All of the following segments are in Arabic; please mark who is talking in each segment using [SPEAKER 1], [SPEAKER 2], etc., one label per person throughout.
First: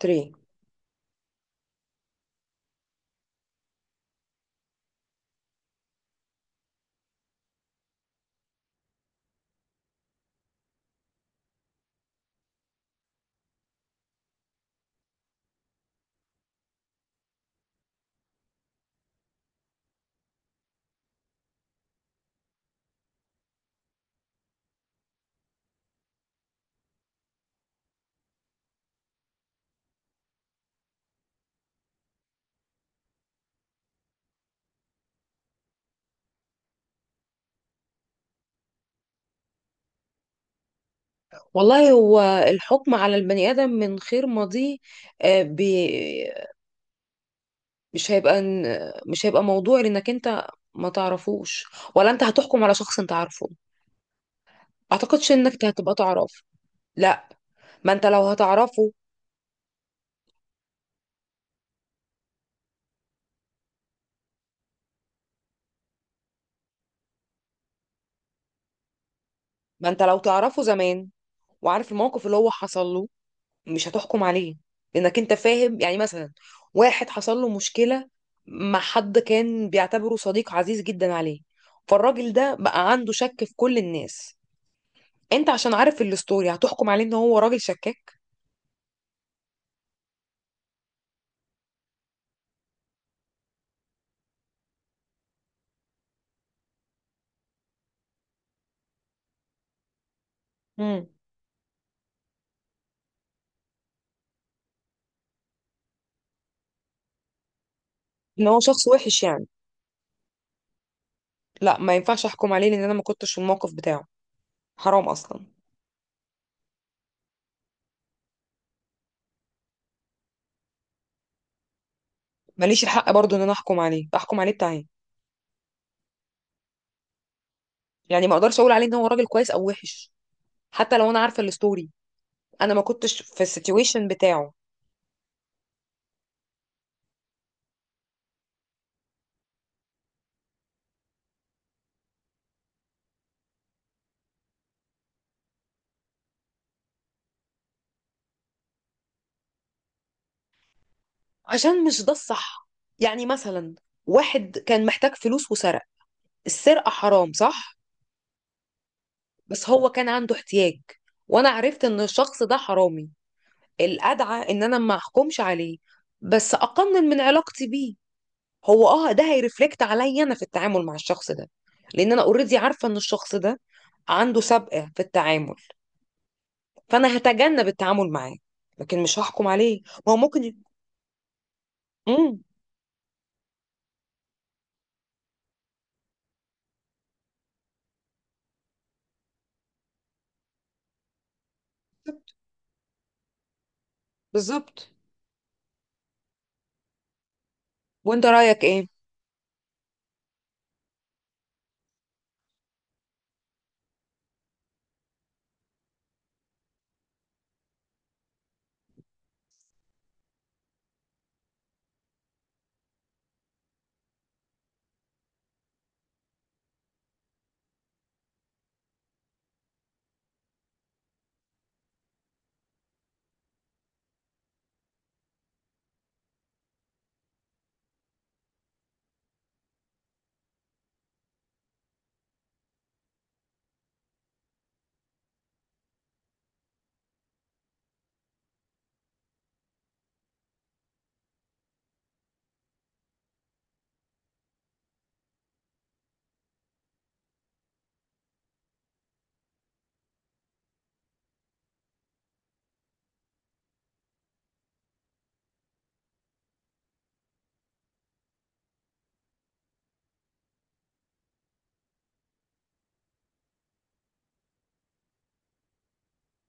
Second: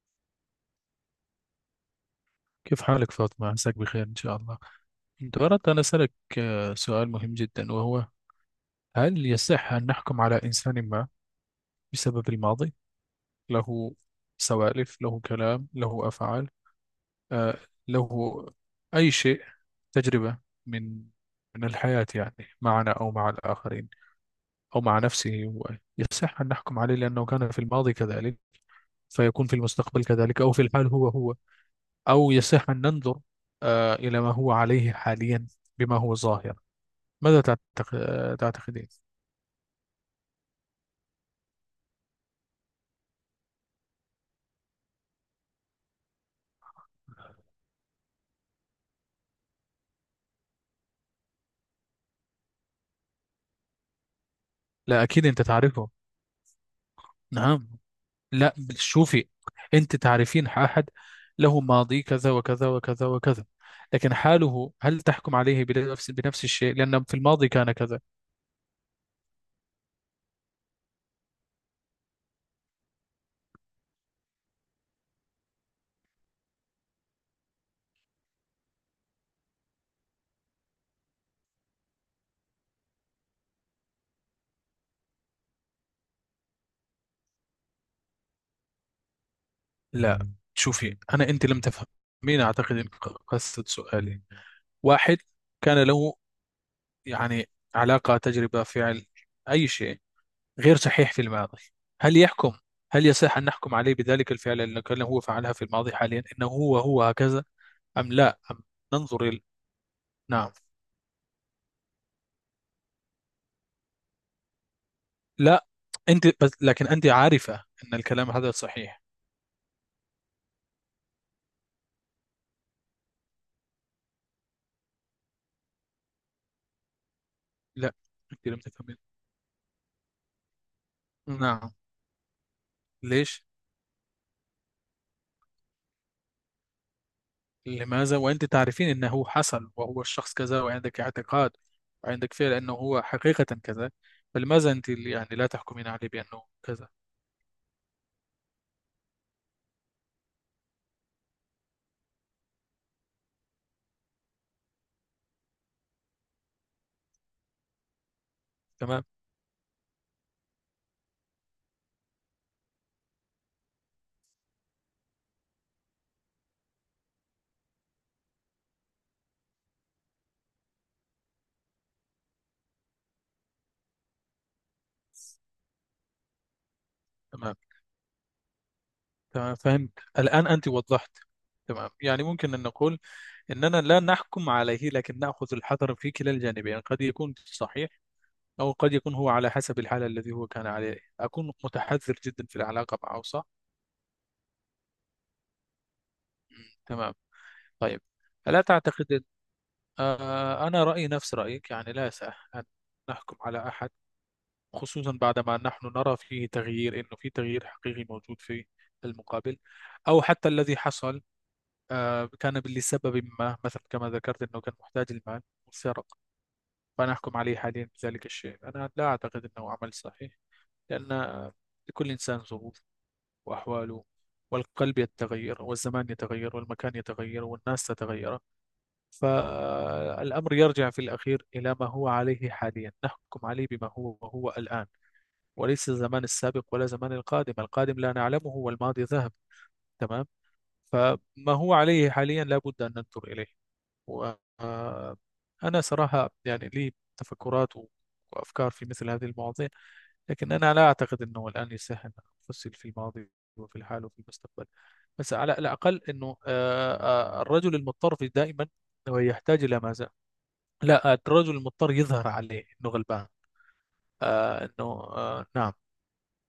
[SPEAKER 1] 3
[SPEAKER 2] كيف حالك فاطمة؟ عساك بخير إن شاء الله. كنت أردت أن أسألك سؤال مهم جدا، وهو هل يصح أن نحكم على إنسان ما بسبب الماضي؟ له سوالف، له كلام، له أفعال، آه، له أي شيء، تجربة من من الحياة، يعني معنا أو مع الآخرين أو مع نفسه. هو يصح أن نحكم عليه لأنه كان في الماضي كذلك فيكون في المستقبل كذلك، أو في الحال هو هو؟ أو يصح أن ننظر إلى ما هو عليه حاليا بما هو ظاهر؟ ماذا تعتقدين؟
[SPEAKER 1] والله هو الحكم على البني آدم من خير ماضيه آه، بي- مش هيبقى مش هيبقى موضوع لانك انت ما تعرفوش، ولا انت هتحكم على شخص انت عارفه.
[SPEAKER 2] لا، أكيد
[SPEAKER 1] اعتقدش
[SPEAKER 2] أنت
[SPEAKER 1] انك
[SPEAKER 2] تعرفه.
[SPEAKER 1] هتبقى تعرفه. لا،
[SPEAKER 2] نعم.
[SPEAKER 1] ما انت لو
[SPEAKER 2] لا،
[SPEAKER 1] هتعرفه.
[SPEAKER 2] شوفي، أنت تعرفين أحد له ماضي كذا وكذا وكذا وكذا، لكن حاله، هل تحكم عليه بنفس الشيء لأن في الماضي كان كذا؟
[SPEAKER 1] ما انت لو تعرفه زمان وعارف الموقف اللي هو حصل له مش هتحكم عليه، لانك انت فاهم. يعني مثلا واحد حصل له مشكلة مع حد كان بيعتبره صديق عزيز جدا عليه، فالراجل ده بقى عنده شك في كل الناس. انت عشان عارف الستوري هتحكم عليه ان هو راجل شكاك.
[SPEAKER 2] لا شوفي، أنا أنت لم تفهمين، أعتقد إن قصد سؤالي، واحد كان له يعني علاقة، تجربة، فعل، أي شيء غير
[SPEAKER 1] امم
[SPEAKER 2] صحيح في الماضي. هل يحكم، هل يصح أن نحكم عليه بذلك الفعل الذي كان هو فعلها في الماضي حاليا، إنه هو هو هكذا، أم لا،
[SPEAKER 1] ان هو
[SPEAKER 2] أم
[SPEAKER 1] شخص وحش
[SPEAKER 2] ننظر إلى؟
[SPEAKER 1] يعني.
[SPEAKER 2] نعم.
[SPEAKER 1] لا، ما ينفعش احكم عليه، لان انا ما كنتش في الموقف بتاعه. حرام اصلا.
[SPEAKER 2] لا، أنت بس، لكن أنت عارفة أن الكلام هذا صحيح.
[SPEAKER 1] ماليش الحق برضو ان انا احكم عليه، احكم عليه بتاعي
[SPEAKER 2] لا،
[SPEAKER 1] يعني. ما
[SPEAKER 2] أنت لم
[SPEAKER 1] اقدرش اقول عليه ان
[SPEAKER 2] تفهمين.
[SPEAKER 1] هو راجل كويس او وحش، حتى لو انا عارفه
[SPEAKER 2] نعم.
[SPEAKER 1] الستوري. انا ما كنتش في
[SPEAKER 2] ليش،
[SPEAKER 1] السيتويشن بتاعه.
[SPEAKER 2] لماذا، وأنت تعرفين أنه حصل وهو الشخص كذا، وعندك اعتقاد وعندك فعل أنه هو حقيقة كذا، فلماذا أنت يعني لا تحكمين عليه بأنه كذا؟
[SPEAKER 1] عشان مش ده الصح. يعني مثلا واحد كان محتاج فلوس وسرق. السرقة حرام صح،
[SPEAKER 2] تمام.
[SPEAKER 1] بس هو كان عنده احتياج. وانا عرفت ان الشخص ده حرامي، الأدعى إن أنا ما أحكمش عليه، بس أقنن من علاقتي بيه. هو أه ده هيرفلكت عليا أنا في التعامل مع الشخص ده، لأن أنا أوريدي عارفة إن الشخص ده عنده سابقة في التعامل، فأنا
[SPEAKER 2] تمام.
[SPEAKER 1] هتجنب التعامل معاه. لكن مش هحكم
[SPEAKER 2] تمام،
[SPEAKER 1] عليه،
[SPEAKER 2] فهمت.
[SPEAKER 1] ما هو
[SPEAKER 2] الآن
[SPEAKER 1] ممكن.
[SPEAKER 2] أنت وضحت. تمام، يعني
[SPEAKER 1] امم
[SPEAKER 2] ممكن أن نقول أننا لا نحكم عليه لكن نأخذ الحذر في كلا الجانبين، قد يكون صحيح، أو قد يكون هو على حسب الحالة الذي هو كان عليه، أكون متحذر جدا في العلاقة معه، صح؟
[SPEAKER 1] بالظبط.
[SPEAKER 2] مم، تمام. طيب.
[SPEAKER 1] وأنت
[SPEAKER 2] ألا
[SPEAKER 1] رأيك إيه؟
[SPEAKER 2] تعتقد؟ أنا رأيي نفس رأيك، يعني لا يسع أن نحكم على أحد، خصوصا بعدما نحن نرى فيه تغيير، إنه في تغيير حقيقي موجود في المقابل، أو حتى الذي حصل كان لسبب ما، مثلا كما ذكرت أنه كان محتاج المال وسرق. فأنا أحكم عليه حاليا بذلك الشيء، أنا لا أعتقد أنه عمل صحيح، لأن لكل إنسان ظروف وأحواله، والقلب يتغير والزمان يتغير والمكان يتغير والناس تتغير. فالأمر يرجع في الأخير إلى ما هو عليه حاليا، نحكم عليه بما هو وهو الآن، وليس الزمان السابق ولا زمان القادم، القادم لا نعلمه والماضي ذهب. تمام. فما هو عليه حاليا لا بد أن ننظر إليه. وأنا صراحة يعني لي تفكرات وأفكار في مثل هذه المواضيع، لكن أنا لا أعتقد أنه الآن يصح أن أفصل في الماضي وفي الحال وفي المستقبل. بس على الأقل أنه الرجل المضطر في دائما هو يحتاج إلى ماذا؟ لا، الرجل المضطر يظهر عليه أنه غلبان، أنه نعم،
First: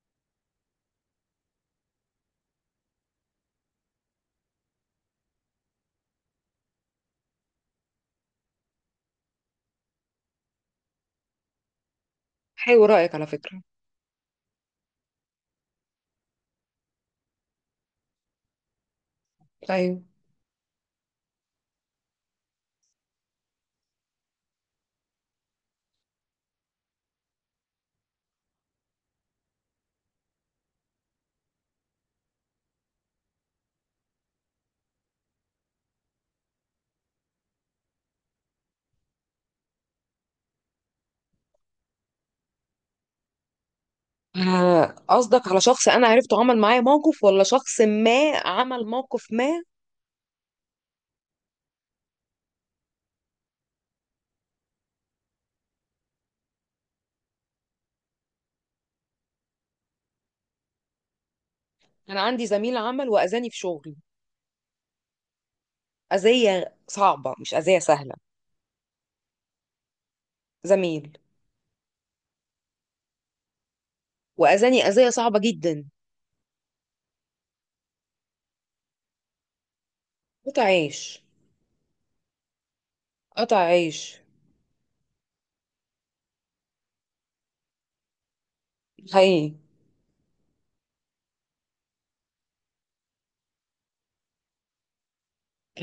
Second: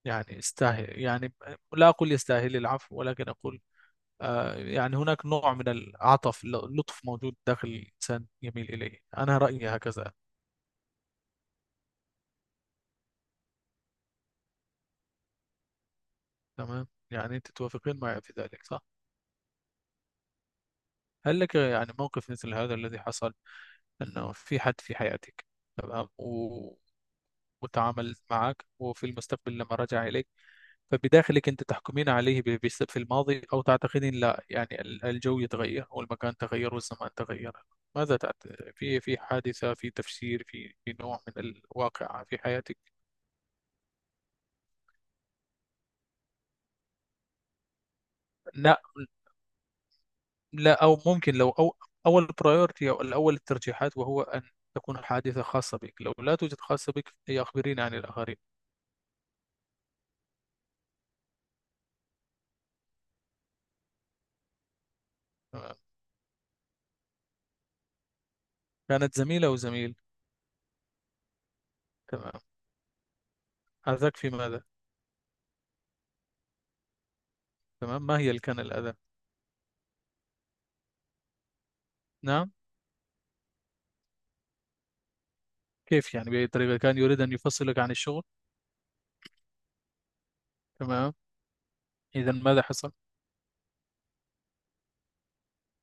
[SPEAKER 2] يعني استاهل يعني، لا أقول يستاهل العفو ولكن أقول يعني هناك نوع من العطف، اللطف موجود داخل الإنسان يميل إليه، أنا رأيي هكذا.
[SPEAKER 1] حلو رأيك على فكرة.
[SPEAKER 2] تمام، يعني أنت توافقين معي في ذلك، صح؟
[SPEAKER 1] ايوه.
[SPEAKER 2] هل لك يعني موقف مثل هذا الذي حصل، أنه في حد في حياتك؟ تمام وتعامل معك وفي المستقبل لما رجع إليك، فبداخلك أنت تحكمين عليه بس في الماضي، أو تعتقدين لا يعني ال- الجو يتغير والمكان تغير والزمان تغير؟ ماذا في حادثة، في تفسير، في نوع من الواقع في حياتك؟
[SPEAKER 1] قصدك على شخص انا عرفته عمل معايا موقف، ولا شخص ما
[SPEAKER 2] لا.
[SPEAKER 1] عمل موقف ما؟
[SPEAKER 2] لا، أو ممكن لو أو أول برايورتي أو الأول الترجيحات، وهو أن تكون حادثة خاصة بك، لو لا توجد خاصة بك، هي أخبريني عن الآخرين.
[SPEAKER 1] انا عندي زميل عمل واذاني في شغلي،
[SPEAKER 2] تمام.
[SPEAKER 1] أذية صعبة مش أذية سهلة.
[SPEAKER 2] كانت زميلة أو زميل؟
[SPEAKER 1] زميل.
[SPEAKER 2] تمام. أذاك في ماذا؟
[SPEAKER 1] وأذاني أذية صعبة جدا.
[SPEAKER 2] تمام، ما هي اللي كان الأذى؟
[SPEAKER 1] قطع عيش.
[SPEAKER 2] نعم.
[SPEAKER 1] قطع عيش.
[SPEAKER 2] كيف يعني، بأي طريقة، كان يريد أن يفصلك عن الشغل؟
[SPEAKER 1] حقيقي.
[SPEAKER 2] تمام. إذا ماذا حصل؟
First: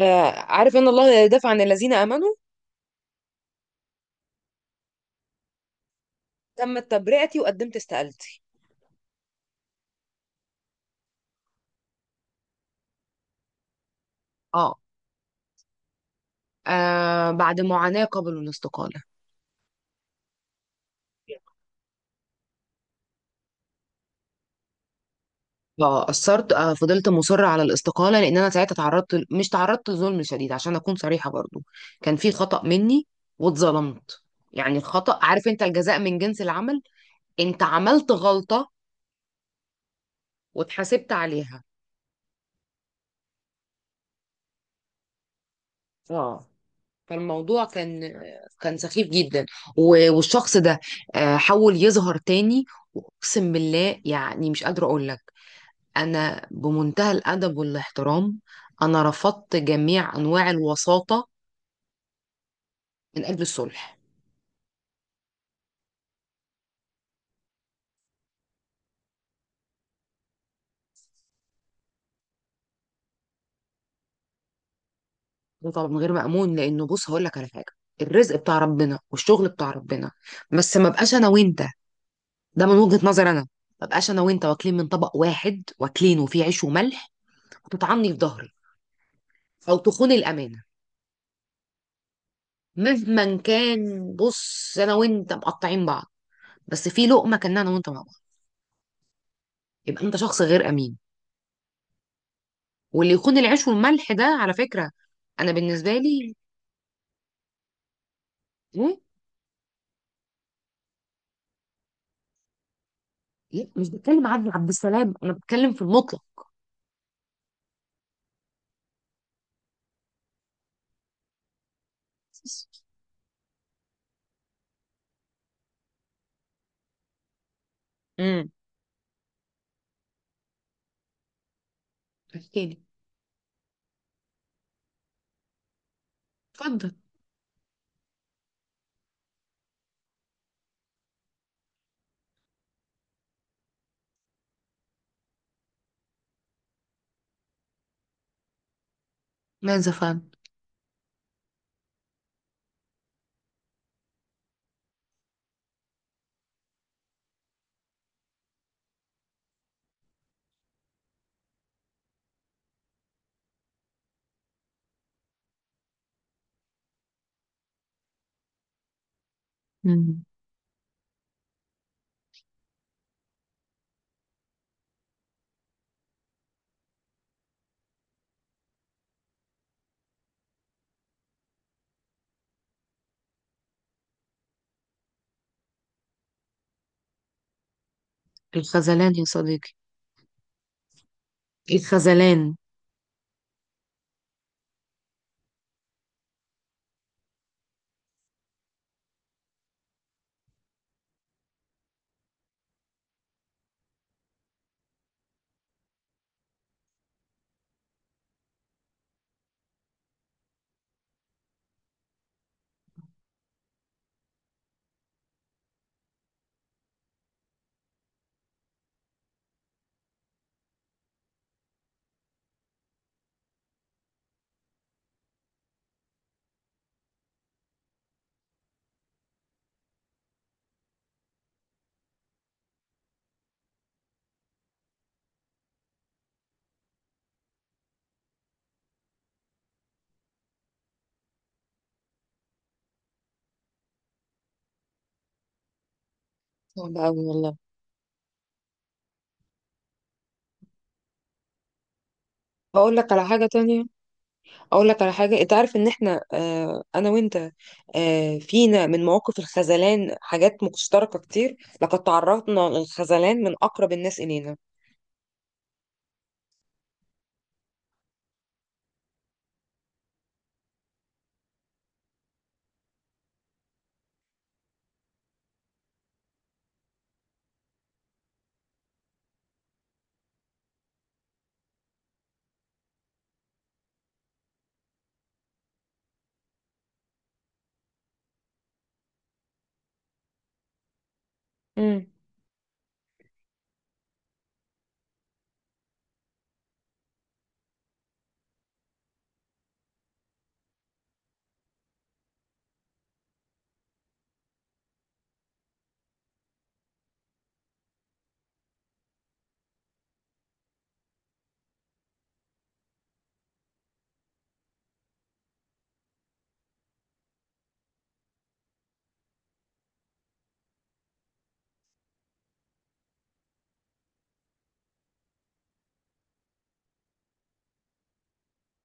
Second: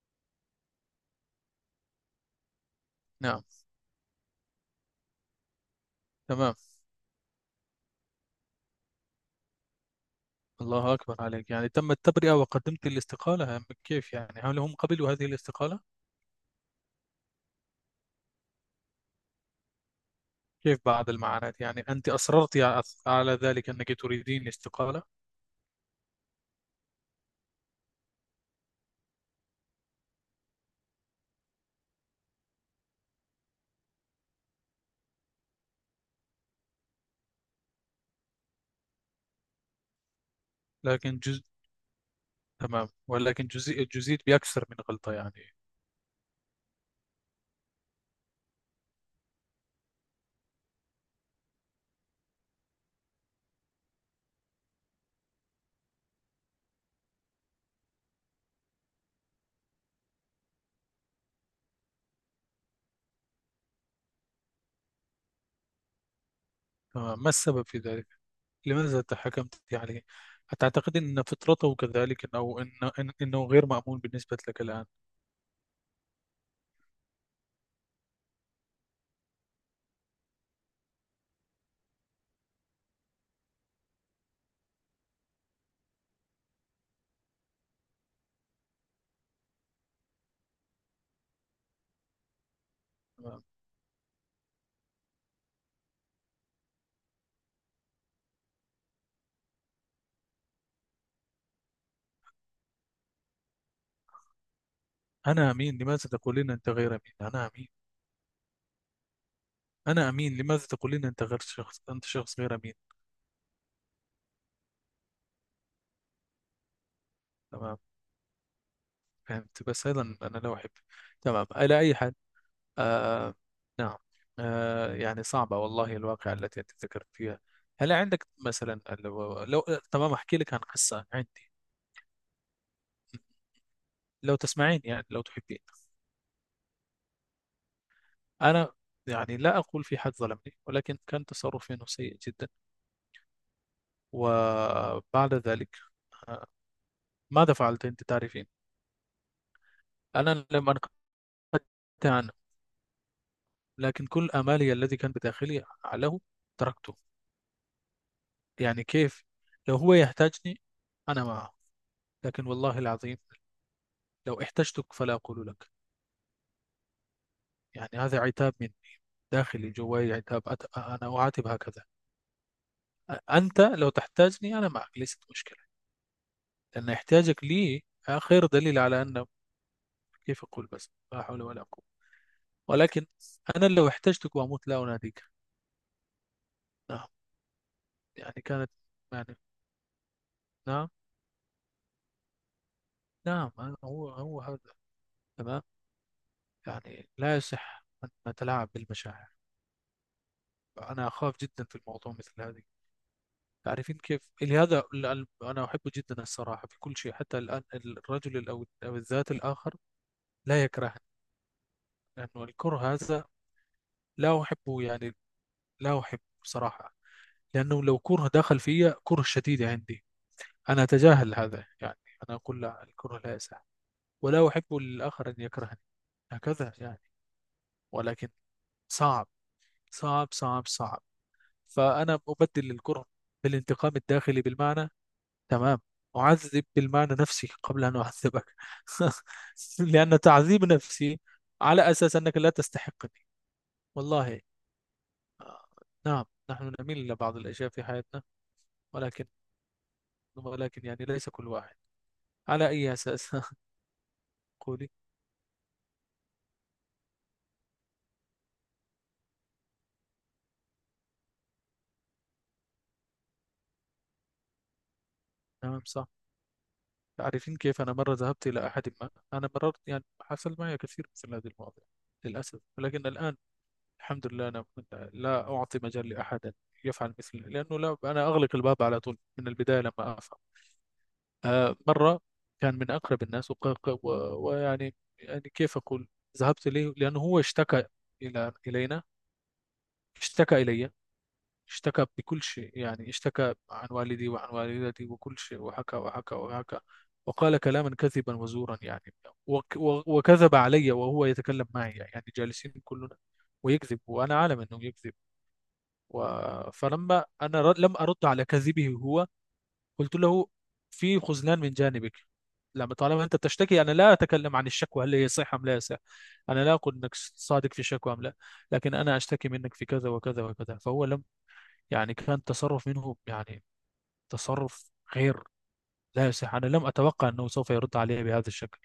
[SPEAKER 1] عارف ان الله لا يدافع عن الذين امنوا.
[SPEAKER 2] نعم. تمام.
[SPEAKER 1] تمت تبرئتي وقدمت استقالتي.
[SPEAKER 2] الله أكبر عليك، يعني تم التبرئة وقدمت الاستقالة، كيف يعني، هل هم
[SPEAKER 1] اه.
[SPEAKER 2] قبلوا هذه الاستقالة؟
[SPEAKER 1] بعد معاناة قبل الاستقالة.
[SPEAKER 2] كيف بعض المعاناة؟ يعني أنت أصررت على ذلك، أنك تريدين الاستقالة؟
[SPEAKER 1] فأثرت، فضلت مصرة على الاستقالة، لأن أنا ساعتها مش تعرضت لظلم شديد عشان أكون صريحة برضو. كان في خطأ مني واتظلمت. يعني الخطأ عارف أنت الجزاء من جنس العمل. أنت عملت غلطة واتحاسبت
[SPEAKER 2] لكن جزء؟
[SPEAKER 1] عليها.
[SPEAKER 2] تمام، ولكن جزيء بأكثر من غلطة يعني.
[SPEAKER 1] اه. فالموضوع كان سخيف جدا. والشخص ده حاول يظهر تاني، واقسم بالله يعني مش قادره اقول لك. انا بمنتهى الادب والاحترام انا رفضت جميع انواع الوساطه من اجل الصلح.
[SPEAKER 2] تمام، ما السبب في ذلك؟ لماذا تحكمت يعني؟ أتعتقد أن فطرته كذلك، إنه غير مأمون بالنسبة لك الآن؟
[SPEAKER 1] ده طبعا من غير مأمون، لانه بص هقول لك على حاجه. الرزق بتاع ربنا والشغل بتاع ربنا، بس ما بقاش انا وانت. ده من وجهة نظر انا. ما بقاش انا وانت واكلين من طبق واحد واكلين وفيه عيش وملح، وتطعني في ظهري او تخون الامانه. مهما
[SPEAKER 2] تمام.
[SPEAKER 1] كان بص انا وانت مقطعين بعض، بس في لقمه كنا انا وانت مع بعض، يبقى انت شخص غير امين. واللي يكون العيش والملح ده على فكره. انا
[SPEAKER 2] أنا أمين،
[SPEAKER 1] بالنسبه
[SPEAKER 2] لماذا
[SPEAKER 1] لي.
[SPEAKER 2] تقولين أنت غير أمين؟ أنا أمين.
[SPEAKER 1] ايه.
[SPEAKER 2] أنا أمين، لماذا تقولين أنت غير شخص، أنت شخص غير أمين؟
[SPEAKER 1] لا، مش بتكلم عن عبد السلام، انا بتكلم في المطلق.
[SPEAKER 2] تمام، فهمت، بس هذا أنا لا أحب. تمام، على أي حال. آه نعم. يعني صعبة والله، الواقعة التي أنت ذكرت فيها. هل عندك
[SPEAKER 1] امم
[SPEAKER 2] مثلا لو؟ تمام، أحكي لك عن قصة عندي.
[SPEAKER 1] احكي لي.
[SPEAKER 2] لو تسمعين، يعني لو تحبين.
[SPEAKER 1] اتفضل.
[SPEAKER 2] أنا يعني لا أقول في حد ظلمني، ولكن كان تصرفي إنه سيء جدا. وبعد ذلك آه، ماذا فعلت؟ أنت تعرفين.
[SPEAKER 1] ماذا فعل.
[SPEAKER 2] أنا لم أنقطع عنه، لكن كل آمالي الذي كان بداخلي له تركته. يعني كيف، لو هو يحتاجني أنا معه، لكن والله العظيم لو احتجتك فلا أقول لك. يعني هذا عتاب مني داخلي جواي،
[SPEAKER 1] مم.
[SPEAKER 2] عتاب أنا أعاتب هكذا. أنت لو تحتاجني أنا معك، ليست مشكلة، لأن احتياجك لي آخر دليل على أن، كيف أقول بس، لا حول ولا قوة. ولكن أنا لو احتجتك وأموت لا أناديك. نعم، يعني كانت.
[SPEAKER 1] الخذلان يا
[SPEAKER 2] يعني.
[SPEAKER 1] صديقي.
[SPEAKER 2] نعم.
[SPEAKER 1] الخذلان.
[SPEAKER 2] نعم، هو هو هذا. تمام. يعني لا يصح أن نتلاعب بالمشاعر، أنا أخاف جدا في الموضوع مثل هذه. تعرفين كيف؟ لهذا أنا أحب جدا الصراحة في كل شيء، حتى الآن الرجل ال- أو أو الذات الآخر لا يكرهني، لأنه الكره هذا لا أحبه يعني، لا أحبه صراحة. لأنه لو كره دخل فيا كره شديد عندي، أنا أتجاهل هذا يعني، أنا أقول لا الكره لا يسع، ولا أحب للآخر أن يكرهني، هكذا يعني. ولكن صعب، صعب صعب صعب. فأنا أبدل الكره بالانتقام الداخلي، بالمعنى. تمام. أعذب بالمعنى نفسي قبل أن أعذبك لأن تعذيب نفسي على أساس أنك لا تستحقني، والله. آه، نعم، نحن
[SPEAKER 1] صعب
[SPEAKER 2] نميل إلى
[SPEAKER 1] أوي
[SPEAKER 2] بعض
[SPEAKER 1] والله.
[SPEAKER 2] الأشياء في حياتنا. ولكن، يعني ليس كل واحد على أي
[SPEAKER 1] هقول لك على
[SPEAKER 2] أساس
[SPEAKER 1] حاجة تانية. اقول
[SPEAKER 2] قولي.
[SPEAKER 1] لك على حاجه. انت عارف ان احنا انا وانت، فينا من مواقف الخذلان حاجات مشتركه كتير. لقد تعرضنا للخذلان من اقرب الناس الينا.
[SPEAKER 2] تمام، صح. تعرفين كيف؟ أنا مرة ذهبت إلى أحد ما، أنا مررت يعني، حصل معي كثير مثل هذه المواضيع للأسف، ولكن الآن الحمد لله أنا لا أعطي مجال لأحد يفعل مثلي، لأنه لا، أنا أغلق الباب على طول من البداية لما أفهم. مرة كان من أقرب الناس ويعني كيف أقول. ذهبت إليه لأنه هو اشتكى إلى اشتكى إلي، اشتكى
[SPEAKER 1] امم
[SPEAKER 2] بكل شيء يعني، اشتكى عن والدي وعن والدتي وكل شيء، وحكى وحكى وحكى. وقال كلاما كذبا وزورا يعني، وكذب علي، وهو يتكلم معي يعني جالسين كلنا ويكذب، وانا عالم انه يكذب. و... فلما انا لم ارد على كذبه هو، قلت له: في خذلان من جانبك. لما طالما انت تشتكي، انا لا اتكلم عن الشكوى هل هي صحيحه ام لا، صح، انا لا اقول انك صادق في الشكوى ام لا، لكن انا اشتكي منك في كذا وكذا وكذا. فهو لم، يعني كان تصرف منه، يعني تصرف غير، لا يصح. أنا لم أتوقع أنه سوف يرد علي بهذا الشكل.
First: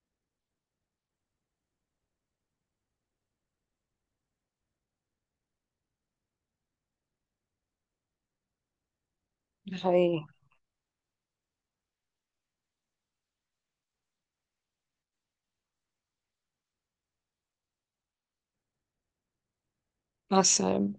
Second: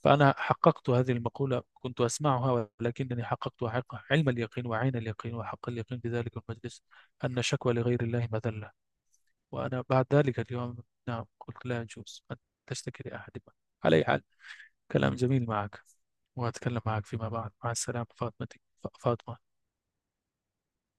[SPEAKER 2] فأنا حققت هذه المقولة، كنت أسمعها ولكنني حققت حق علم اليقين وعين اليقين وحق اليقين بذلك المجلس: أن شكوى لغير الله مذلة.
[SPEAKER 1] ده
[SPEAKER 2] وأنا بعد
[SPEAKER 1] حقيقي.
[SPEAKER 2] ذلك اليوم، نعم، قلت لا يجوز أن تشتكي لأحد ما. على أي حال، كلام جميل معك، وأتكلم معك فيما بعد، مع السلامة فاطمتي، فاطمة.
[SPEAKER 1] مع السلامة.